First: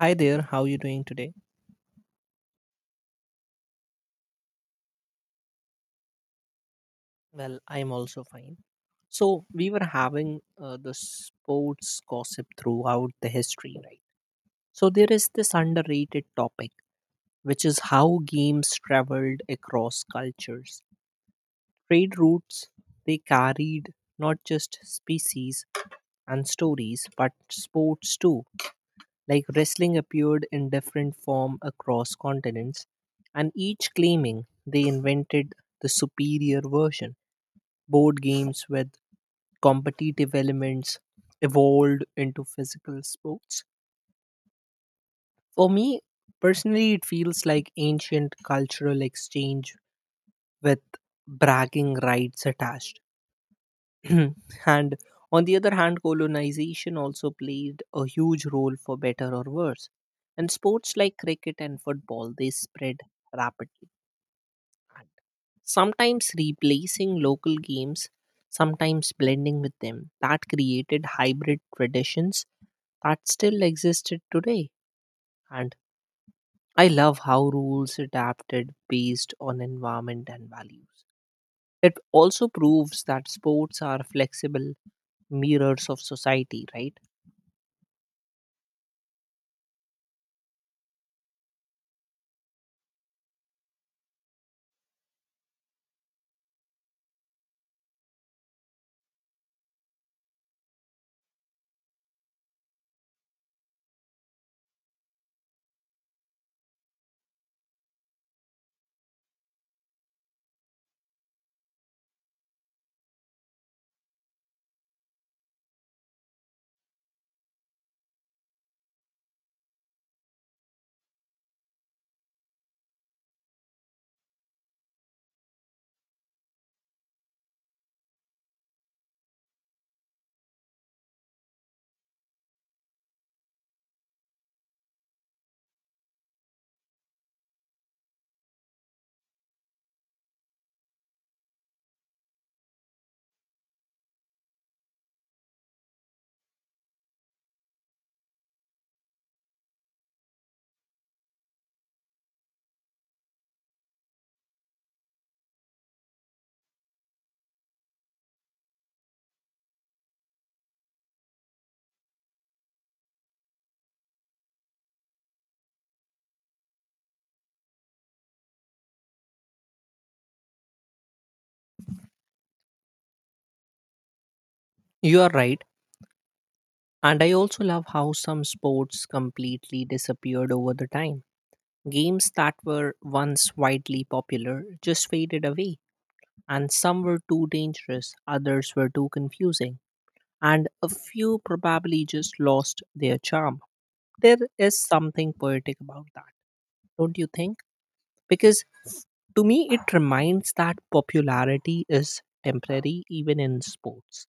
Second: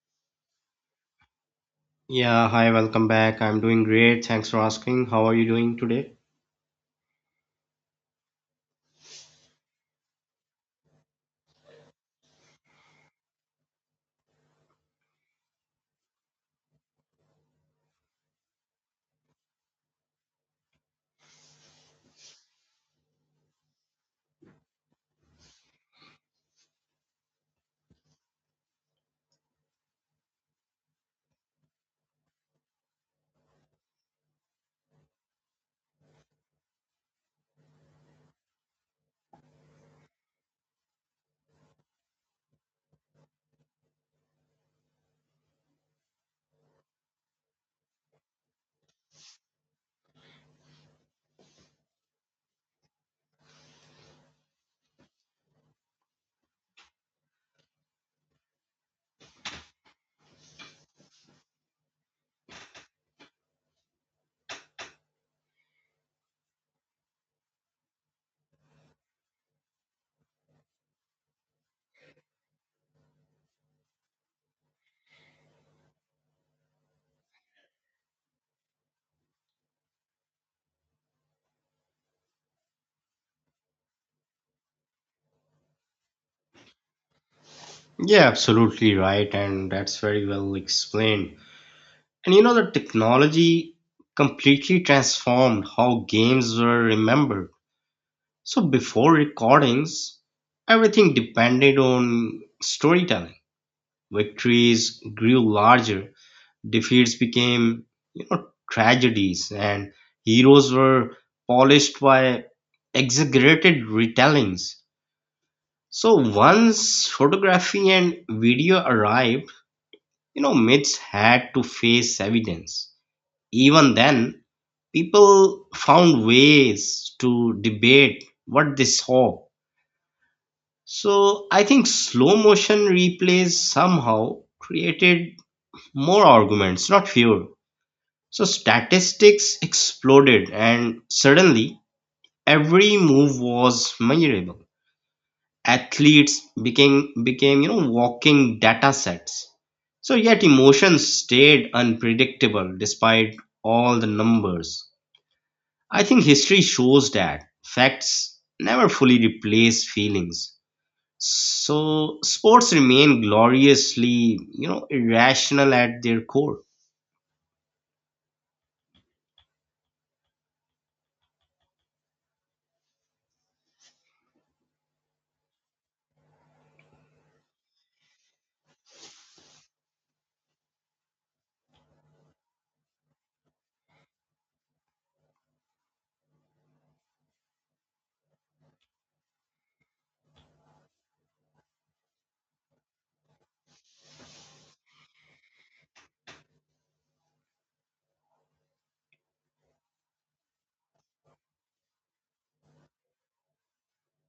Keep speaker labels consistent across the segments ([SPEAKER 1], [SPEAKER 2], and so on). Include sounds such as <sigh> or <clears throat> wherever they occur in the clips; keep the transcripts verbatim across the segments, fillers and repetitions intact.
[SPEAKER 1] Hi there, how are you doing today?
[SPEAKER 2] Yeah, hi, welcome back. I'm doing great. Thanks for asking. How are you doing today?
[SPEAKER 1] Well, I'm also fine. So, we were having uh, the sports gossip throughout the history, right? So, there is this underrated topic, which is how games traveled across cultures. Trade routes, they carried not just species and stories, but sports too. Like wrestling appeared in different form across continents, and each claiming they invented the superior version. Board games with competitive elements evolved into physical sports. For me, personally, it feels like ancient cultural exchange with bragging rights attached. <clears throat> And on the other hand, colonization also played a huge role for better or worse. And sports like cricket and football, they spread rapidly, sometimes replacing local games, sometimes blending with them. That created hybrid traditions that still existed today. And I love how rules adapted based on environment and values. It also proves that sports are flexible mirrors of society, right?
[SPEAKER 2] Yeah, absolutely right. And that's very well explained. And you know, the technology completely transformed how games were remembered. So before recordings, everything depended on storytelling. Victories grew larger, defeats became, you know, tragedies, and heroes were polished by exaggerated retellings. So once photography and video arrived, you know, myths had to face evidence. Even then, people found ways to debate what they saw. So I think slow motion replays somehow created more arguments, not fewer. So statistics exploded, and suddenly every move was measurable. Athletes became became you know walking data sets, so yet emotions stayed unpredictable despite all the numbers. I think history shows that facts never fully replace feelings, so sports remain gloriously, you know irrational at their core.
[SPEAKER 1] You are right. And I also love how some sports completely disappeared over the time. Games that were once widely popular just faded away, and some were too dangerous, others were too confusing, and a few probably just lost their charm. There is something poetic about that, don't you think? Because to me, it reminds that popularity is temporary even in sports.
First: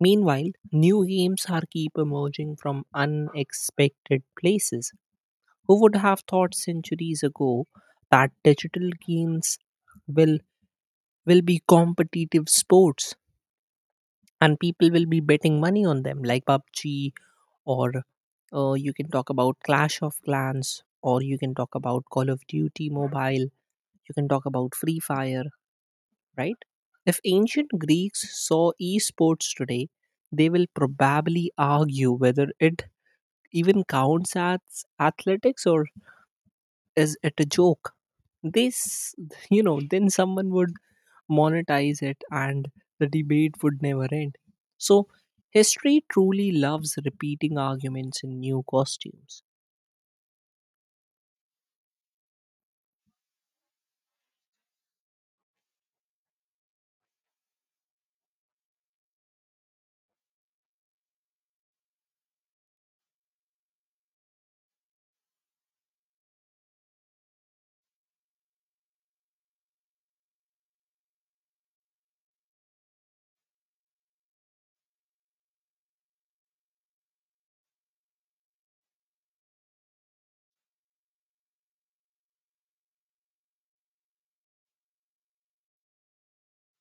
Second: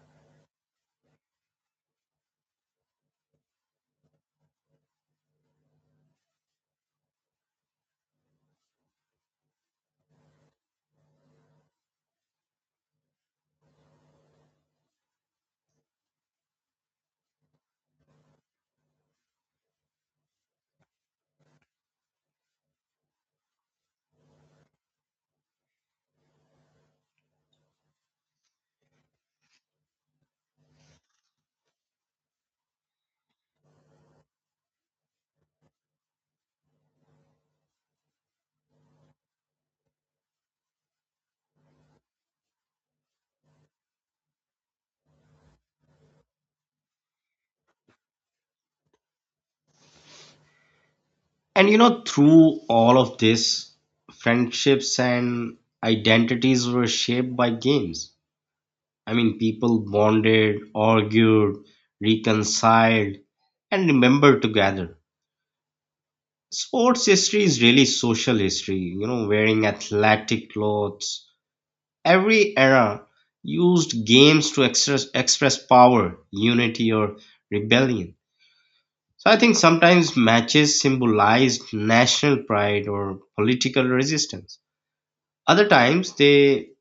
[SPEAKER 1] Meanwhile, new games are keep emerging from unexpected places. Who would have thought centuries ago that digital games will will be competitive sports and people will be betting money on them, like PUBG, or uh, you can talk about Clash of Clans, or you can talk about Call of Duty mobile, you can talk about Free Fire, right? If ancient Greeks saw esports today, they will probably argue whether it even counts as athletics, or is it a joke? This you know then someone would monetize it, and the debate would never end. So history truly loves repeating arguments in new costumes.
[SPEAKER 2] And you know, through all of this, friendships and identities were shaped by games. I mean, people bonded, argued, reconciled, and remembered together. Sports history is really social history, you know, wearing athletic clothes. Every era used games to express, express power, unity, or rebellion. So I think sometimes matches symbolized national pride or political resistance. Other times they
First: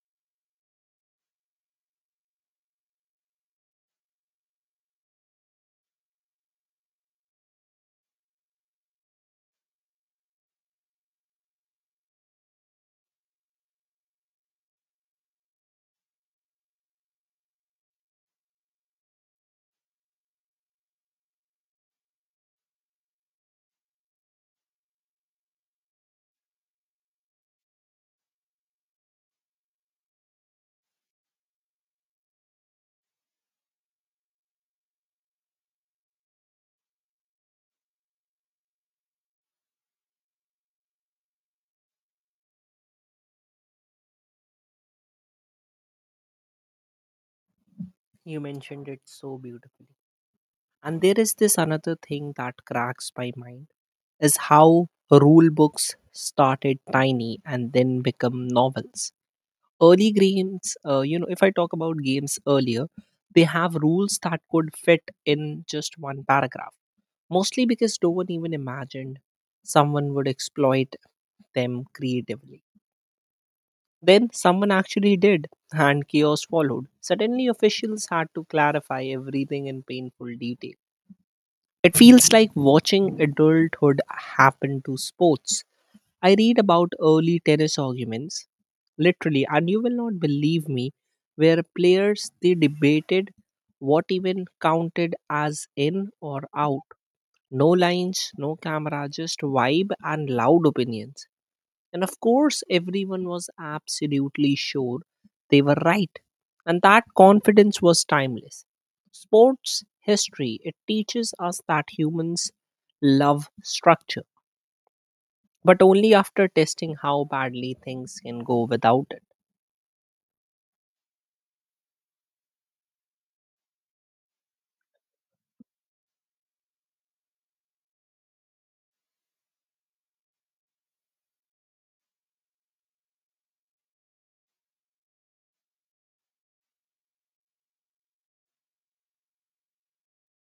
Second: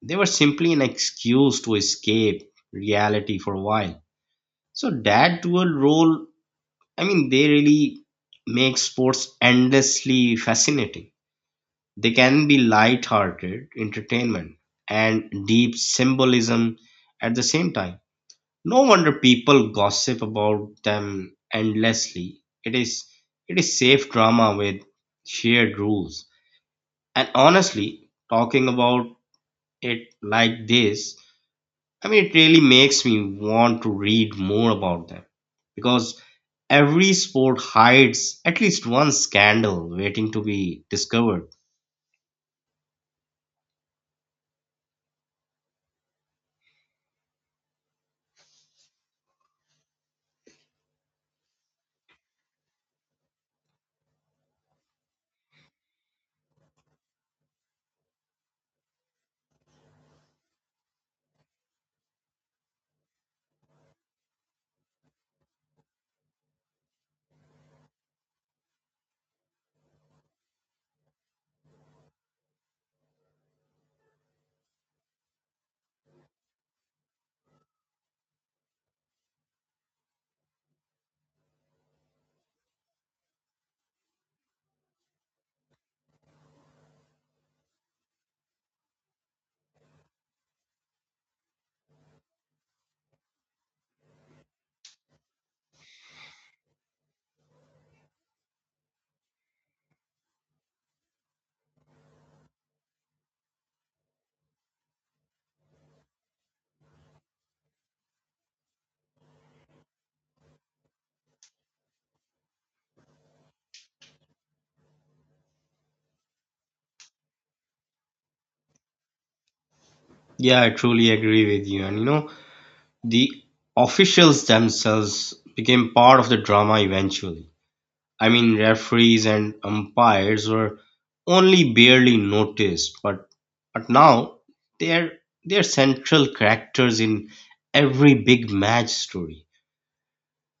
[SPEAKER 2] they were simply an excuse to escape reality for a while. So that dual role, I mean, they really make sports endlessly fascinating. They can be light-hearted entertainment and deep symbolism at the same time. No wonder people gossip about them endlessly. It is it is safe drama with shared rules. And honestly, talking about it like this, I mean, it really makes me want to read more about them, because every sport hides at least one scandal waiting to be discovered.
[SPEAKER 1] You mentioned it so beautifully, and there is this another thing that cracks my mind is how rule books started tiny and then become novels. Early games, uh, you know if I talk about games earlier, they have rules that could fit in just one paragraph, mostly because no one even imagined someone would exploit them creatively. Then someone actually did, and chaos followed. Suddenly, officials had to clarify everything in painful detail. It feels like watching adulthood happen to sports. I read about early tennis arguments, literally, and you will not believe me, where players they debated what even counted as in or out. No lines, no camera, just vibe and loud opinions. And of course, everyone was absolutely sure they were right. And that confidence was timeless. Sports history, it teaches us that humans love structure, but only after testing how badly things can go without it.
[SPEAKER 2] Yeah, I truly agree with you. And you know, the officials themselves became part of the drama eventually. I mean, referees and umpires were only barely noticed, but but now they're they're central characters in every big match story.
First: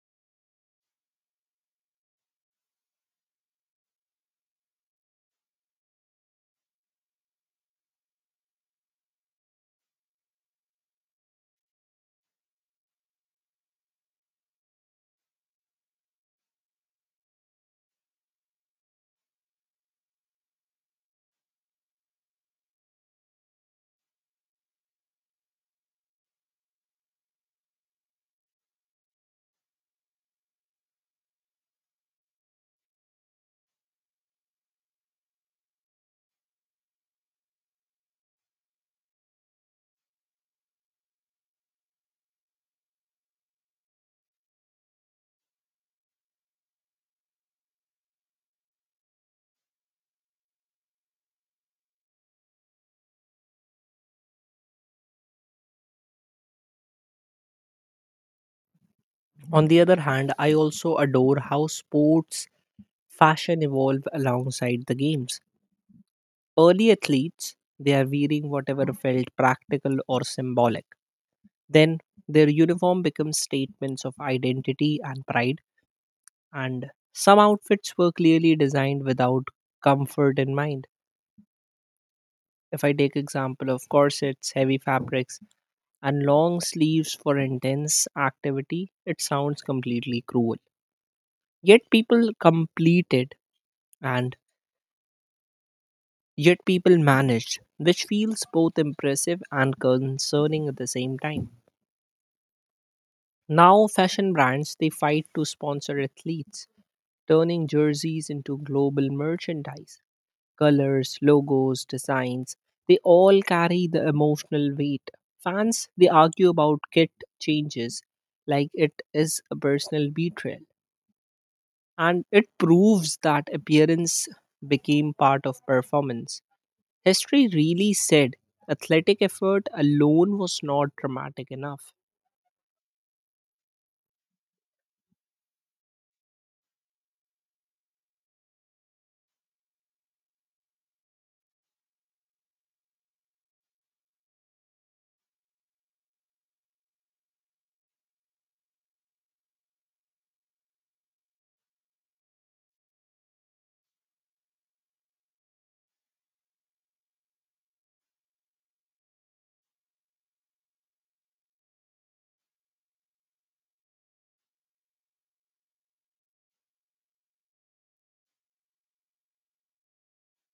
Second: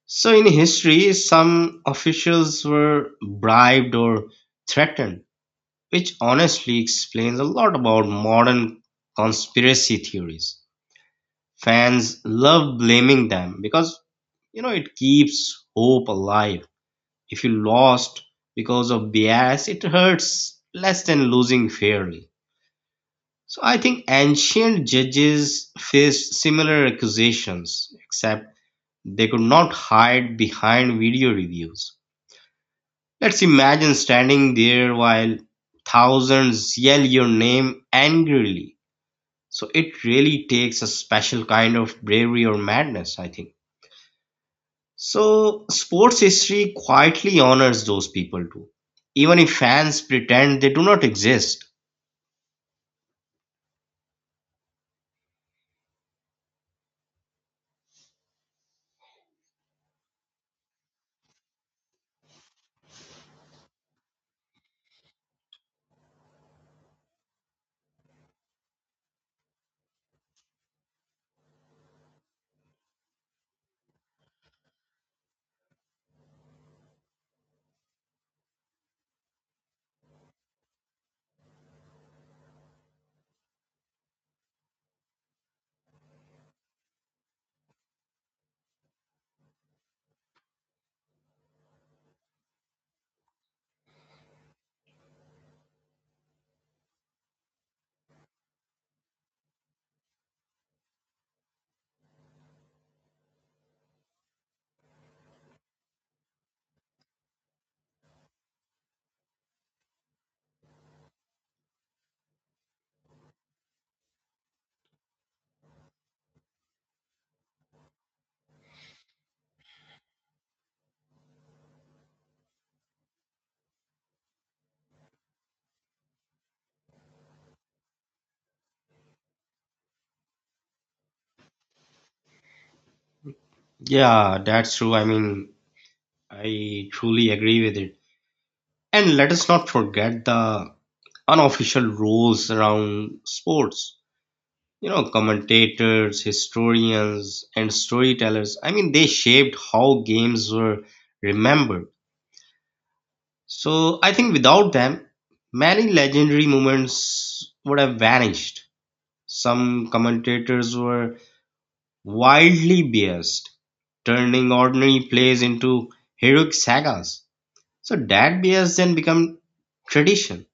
[SPEAKER 2] So, in history, some officials were bribed or threatened, which honestly explains a lot about modern conspiracy theories. Fans love blaming them because, you know, it keeps hope alive. If you lost because of bias, it hurts less than losing fairly. So, I think ancient judges faced similar accusations, except they could not hide behind video reviews. Let's imagine standing there while thousands yell your name angrily. So it really takes a special kind of bravery or madness, I think. So sports history quietly honors those people too, even if fans pretend they do not exist.
[SPEAKER 1] On the other hand, I also adore how sports fashion evolve alongside the games. Early athletes, they are wearing whatever felt practical or symbolic. Then their uniform becomes statements of identity and pride. And some outfits were clearly designed without comfort in mind. If I take example of corsets, heavy fabrics, and long sleeves for intense activity, it sounds completely cruel. yet people completed and Yet people managed, which feels both impressive and concerning at the same time. Now fashion brands, they fight to sponsor athletes, turning jerseys into global merchandise. Colors, logos, designs, they all carry the emotional weight. Fans, they argue about kit changes like it is a personal betrayal. And it proves that appearance became part of performance. History really said athletic effort alone was not dramatic enough.
[SPEAKER 2] Yeah, that's true. I mean, I truly agree with it. And let us not forget the unofficial rules around sports. You know, commentators, historians, and storytellers, I mean, they shaped how games were remembered. So I think without them, many legendary moments would have vanished. Some commentators were wildly biased, turning ordinary plays into heroic sagas. So that bias then became tradition,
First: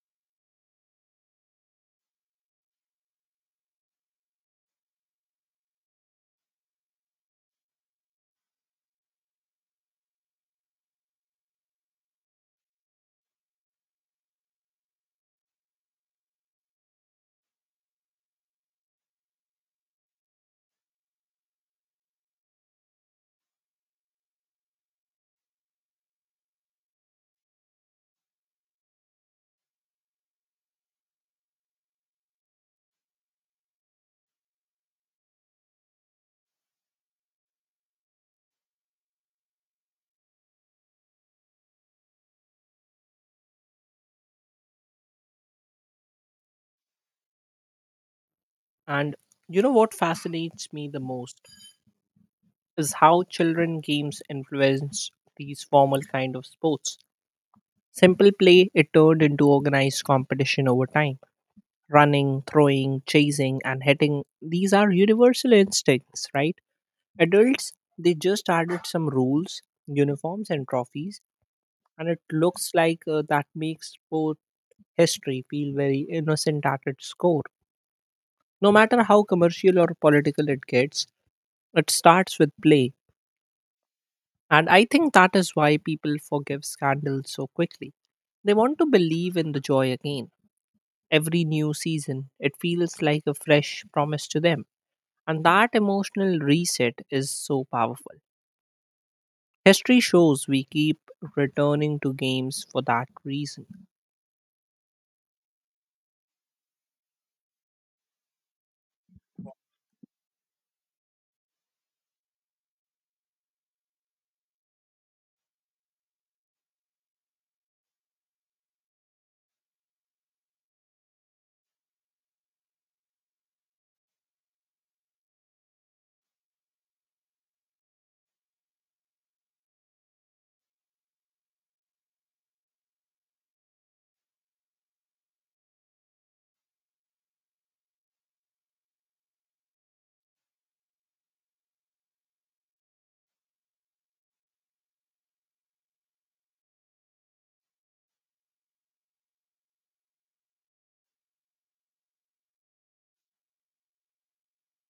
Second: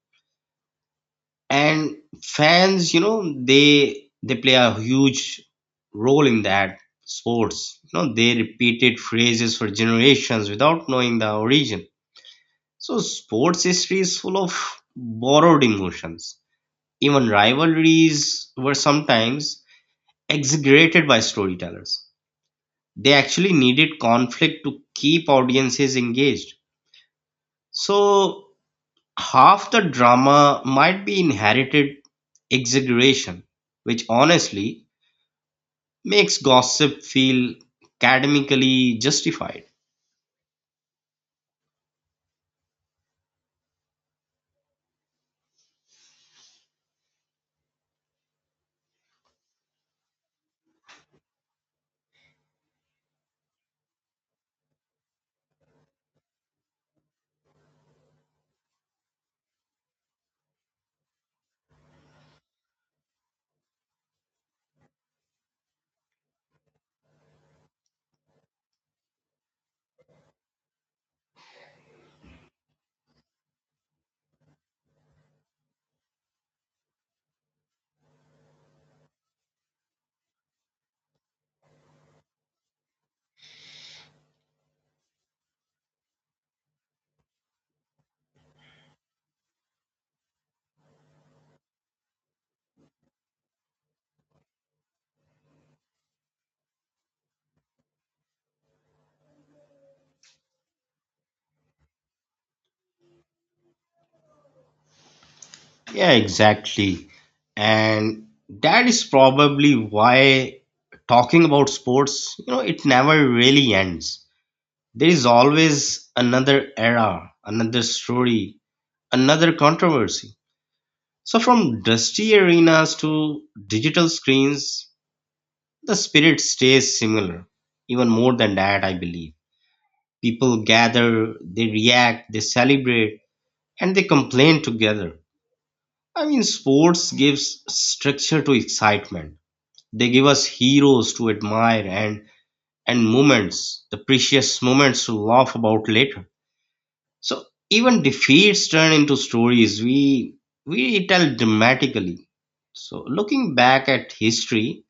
[SPEAKER 2] and fans, you know, they they play a huge role in that. Sports, you know, they repeated phrases for generations without knowing the origin. So sports history is full of borrowed emotions. Even rivalries were sometimes exaggerated by storytellers. They actually needed conflict to keep audiences engaged. So half the drama might be inherited exaggeration, which honestly makes gossip feel academically justified.
[SPEAKER 1] And you know what fascinates me the most is how children games influence these formal kind of sports. Simple play, it turned into organized competition over time. Running, throwing, chasing, and hitting, these are universal instincts, right? Adults, they just added some rules, uniforms, and trophies, and it looks like, uh, that makes sport history feel very innocent at its core. No matter how commercial or political it gets, it starts with play. And I think that is why people forgive scandals so quickly. They want to believe in the joy again. Every new season. It feels like a fresh promise to them. And that emotional reset is so powerful. History shows we keep returning to games for that reason.
[SPEAKER 2] Yeah, exactly. And that is probably why talking about sports, you know, it never really ends. There is always another era, another story, another controversy. So, from dusty arenas to digital screens, the spirit stays similar, even more than that, I believe. People gather, they react, they celebrate, and they complain together. I mean, sports gives structure to excitement. They give us heroes to admire, and and moments, the precious moments to laugh about later. So even defeats turn into stories we we tell dramatically. So looking back at history,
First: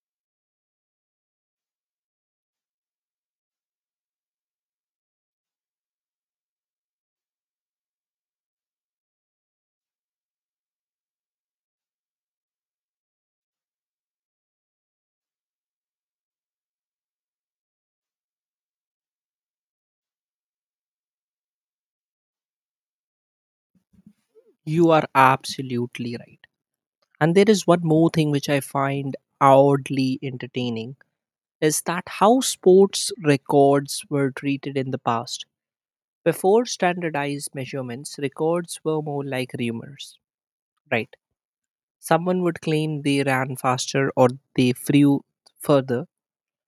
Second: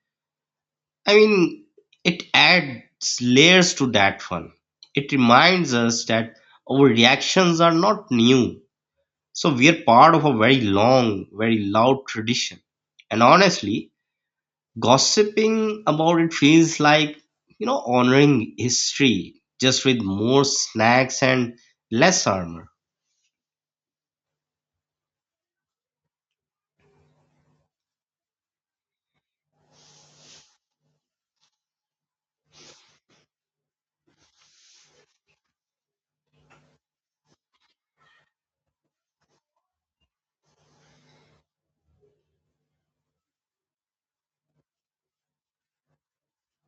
[SPEAKER 2] I mean, it adds layers to that fun. It reminds us that our reactions are not new. So we are part of a very long, very loud tradition. And honestly, gossiping about it feels like, you know, honoring history just with more snacks and less armor.
[SPEAKER 1] You are absolutely right. And there is one more thing which I find oddly entertaining is that how sports records were treated in the past. Before standardized measurements, records were more like rumors, right? Someone would claim they ran faster or they flew further,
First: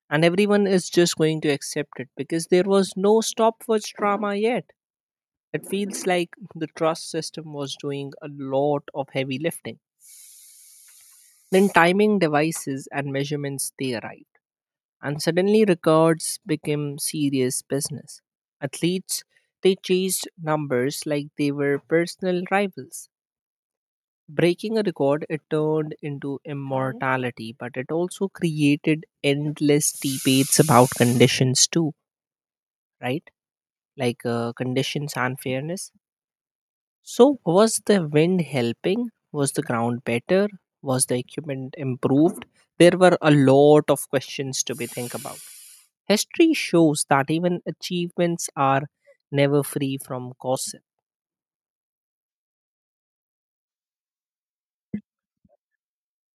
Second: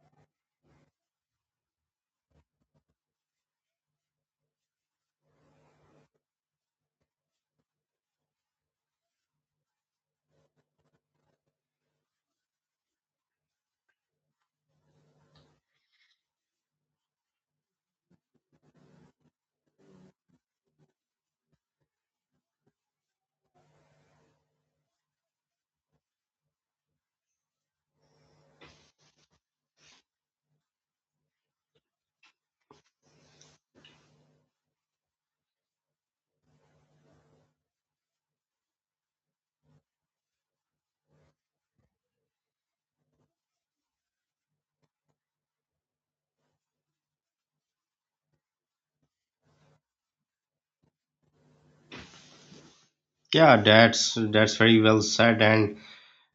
[SPEAKER 1] and everyone is just going to accept it because there was no stopwatch drama yet. It feels like the trust system was doing a lot of heavy lifting. Then timing devices and measurements they arrived, and suddenly records became serious business. Athletes, they chased numbers like they were personal rivals. Breaking a record, it turned into immortality, but it also created endless debates about conditions too, right? Like, uh, conditions and fairness. So was the wind helping? Was the ground better? Was the equipment improved? There were a lot of questions to be think about. History shows that even achievements are never free from gossip.
[SPEAKER 2] Yeah, that's that's very well said. And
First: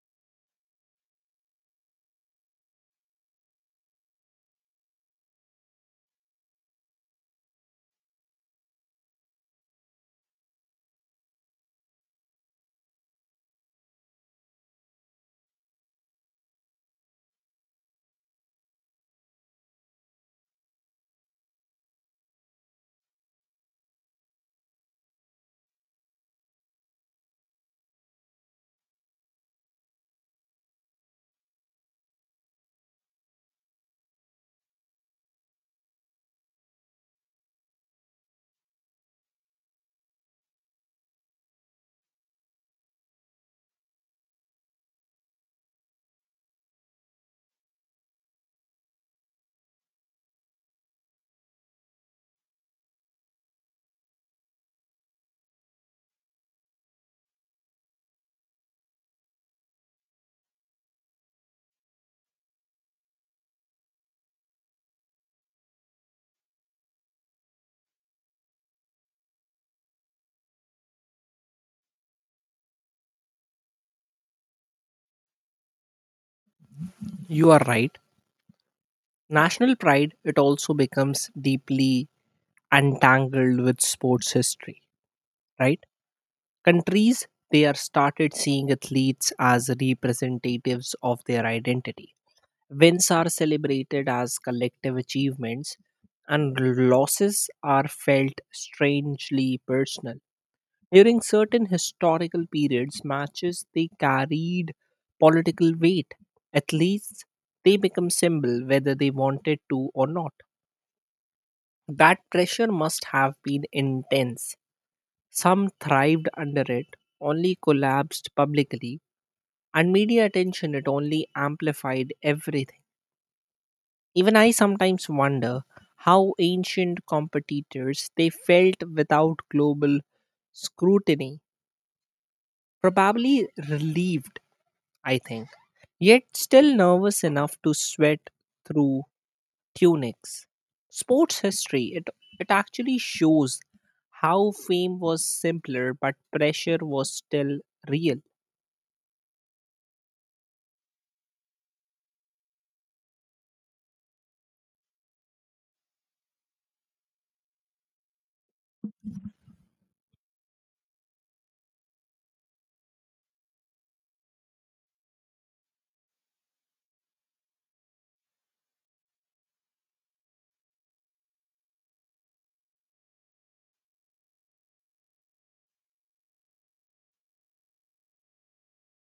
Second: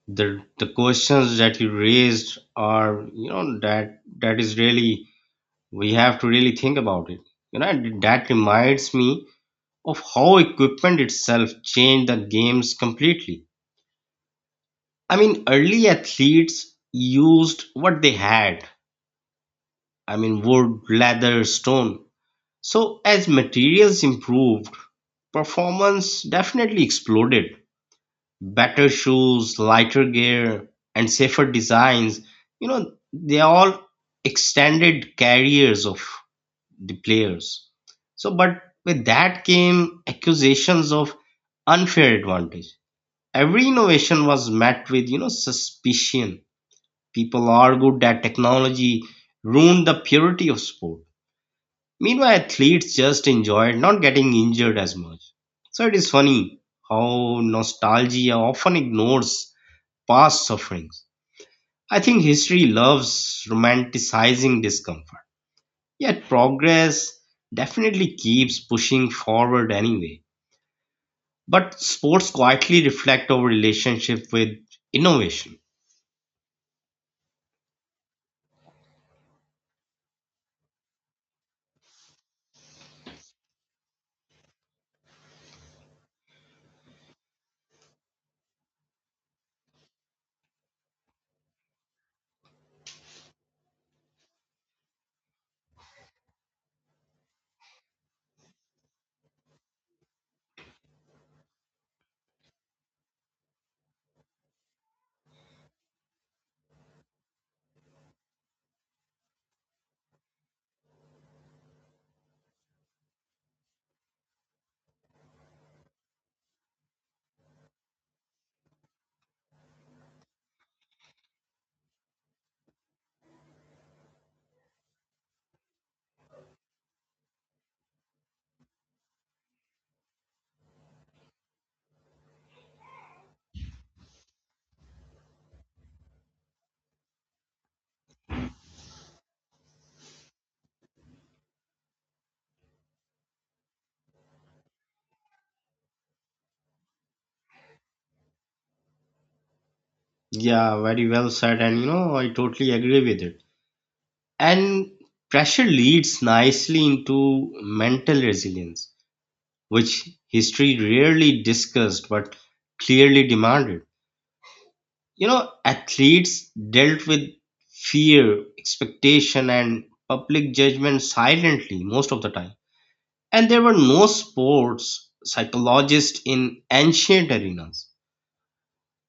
[SPEAKER 2] the the questions that you raised are, you know, that that is really, we have to really think about it. You know, and that reminds me of how equipment itself changed the games completely. I mean, early athletes used what they had, I mean, wood, leather, stone. So as materials improved, performance definitely exploded. Better shoes, lighter gear, and safer designs, you know, they all extended careers of the players. So, but with that came accusations of unfair advantage. Every innovation was met with, you know, suspicion. People argued that technology ruined the purity of sport. Meanwhile, athletes just enjoyed not getting injured as much. So it is funny how nostalgia often ignores past sufferings. I think history loves romanticizing discomfort. Yet progress definitely keeps pushing forward anyway. But sports quietly reflect our relationship with innovation.
[SPEAKER 1] You are right. National pride, it also becomes deeply entangled with sports history, right? Countries, they are started seeing athletes as representatives of their identity. Wins are celebrated as collective achievements, and losses are felt strangely personal. During certain historical periods, matches they carried political weight. At least they become symbol whether they wanted to or not. That pressure must have been intense. Some thrived under it, only collapsed publicly, and media attention it only amplified everything. Even I sometimes wonder how ancient competitors they felt without global scrutiny. Probably relieved, I think. Yet still nervous enough to sweat through tunics. Sports history, it, it actually shows how fame was simpler, but pressure was still real.
[SPEAKER 2] Yeah, very well said, and you know, I totally agree with it. And pressure leads nicely into mental resilience, which history rarely discussed but clearly demanded. You know, athletes dealt with fear, expectation, and public judgment silently most of the time. And there were no sports psychologists in ancient arenas.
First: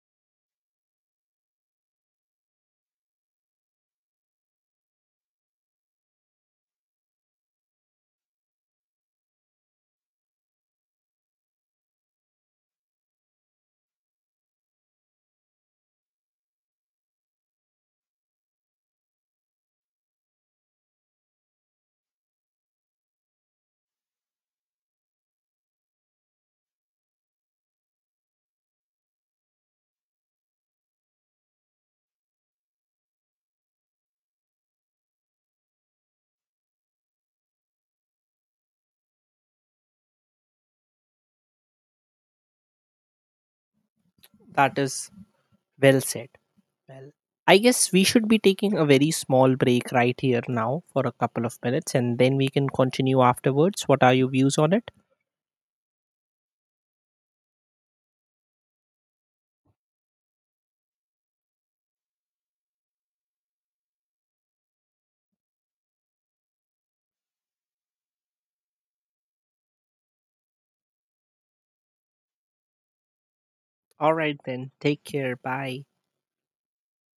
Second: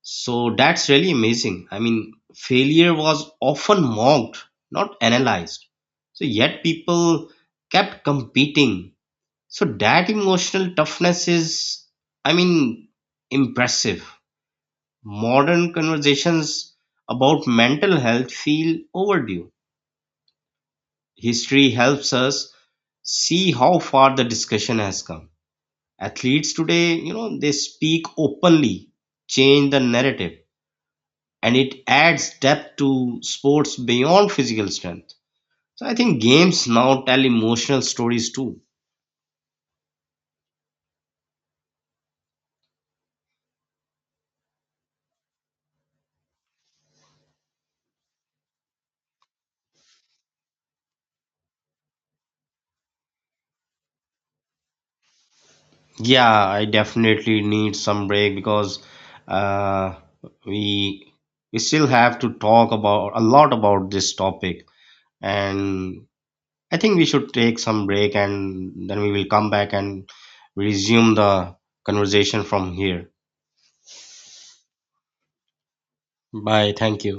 [SPEAKER 2] So that's really amazing. I mean, failure was often mocked, not analyzed. So yet people kept competing. So that emotional toughness is, I mean, impressive. Modern conversations about mental health feel overdue. History helps us see how far the discussion has come. Athletes today, you know, they speak openly, change the narrative, and it adds depth to sports beyond physical strength. So I think games now tell emotional stories too.
[SPEAKER 1] That is well said. Well, I guess we should be taking a very small break right here now for a couple of minutes and then we can continue afterwards. What are your views on it?
[SPEAKER 2] Yeah, I definitely need some break because uh, we we still have to talk about a lot about this topic. And I think we should take some break and then we will come back and resume the conversation from here.
[SPEAKER 1] All right, then. Take care. Bye.
[SPEAKER 2] Bye, thank you.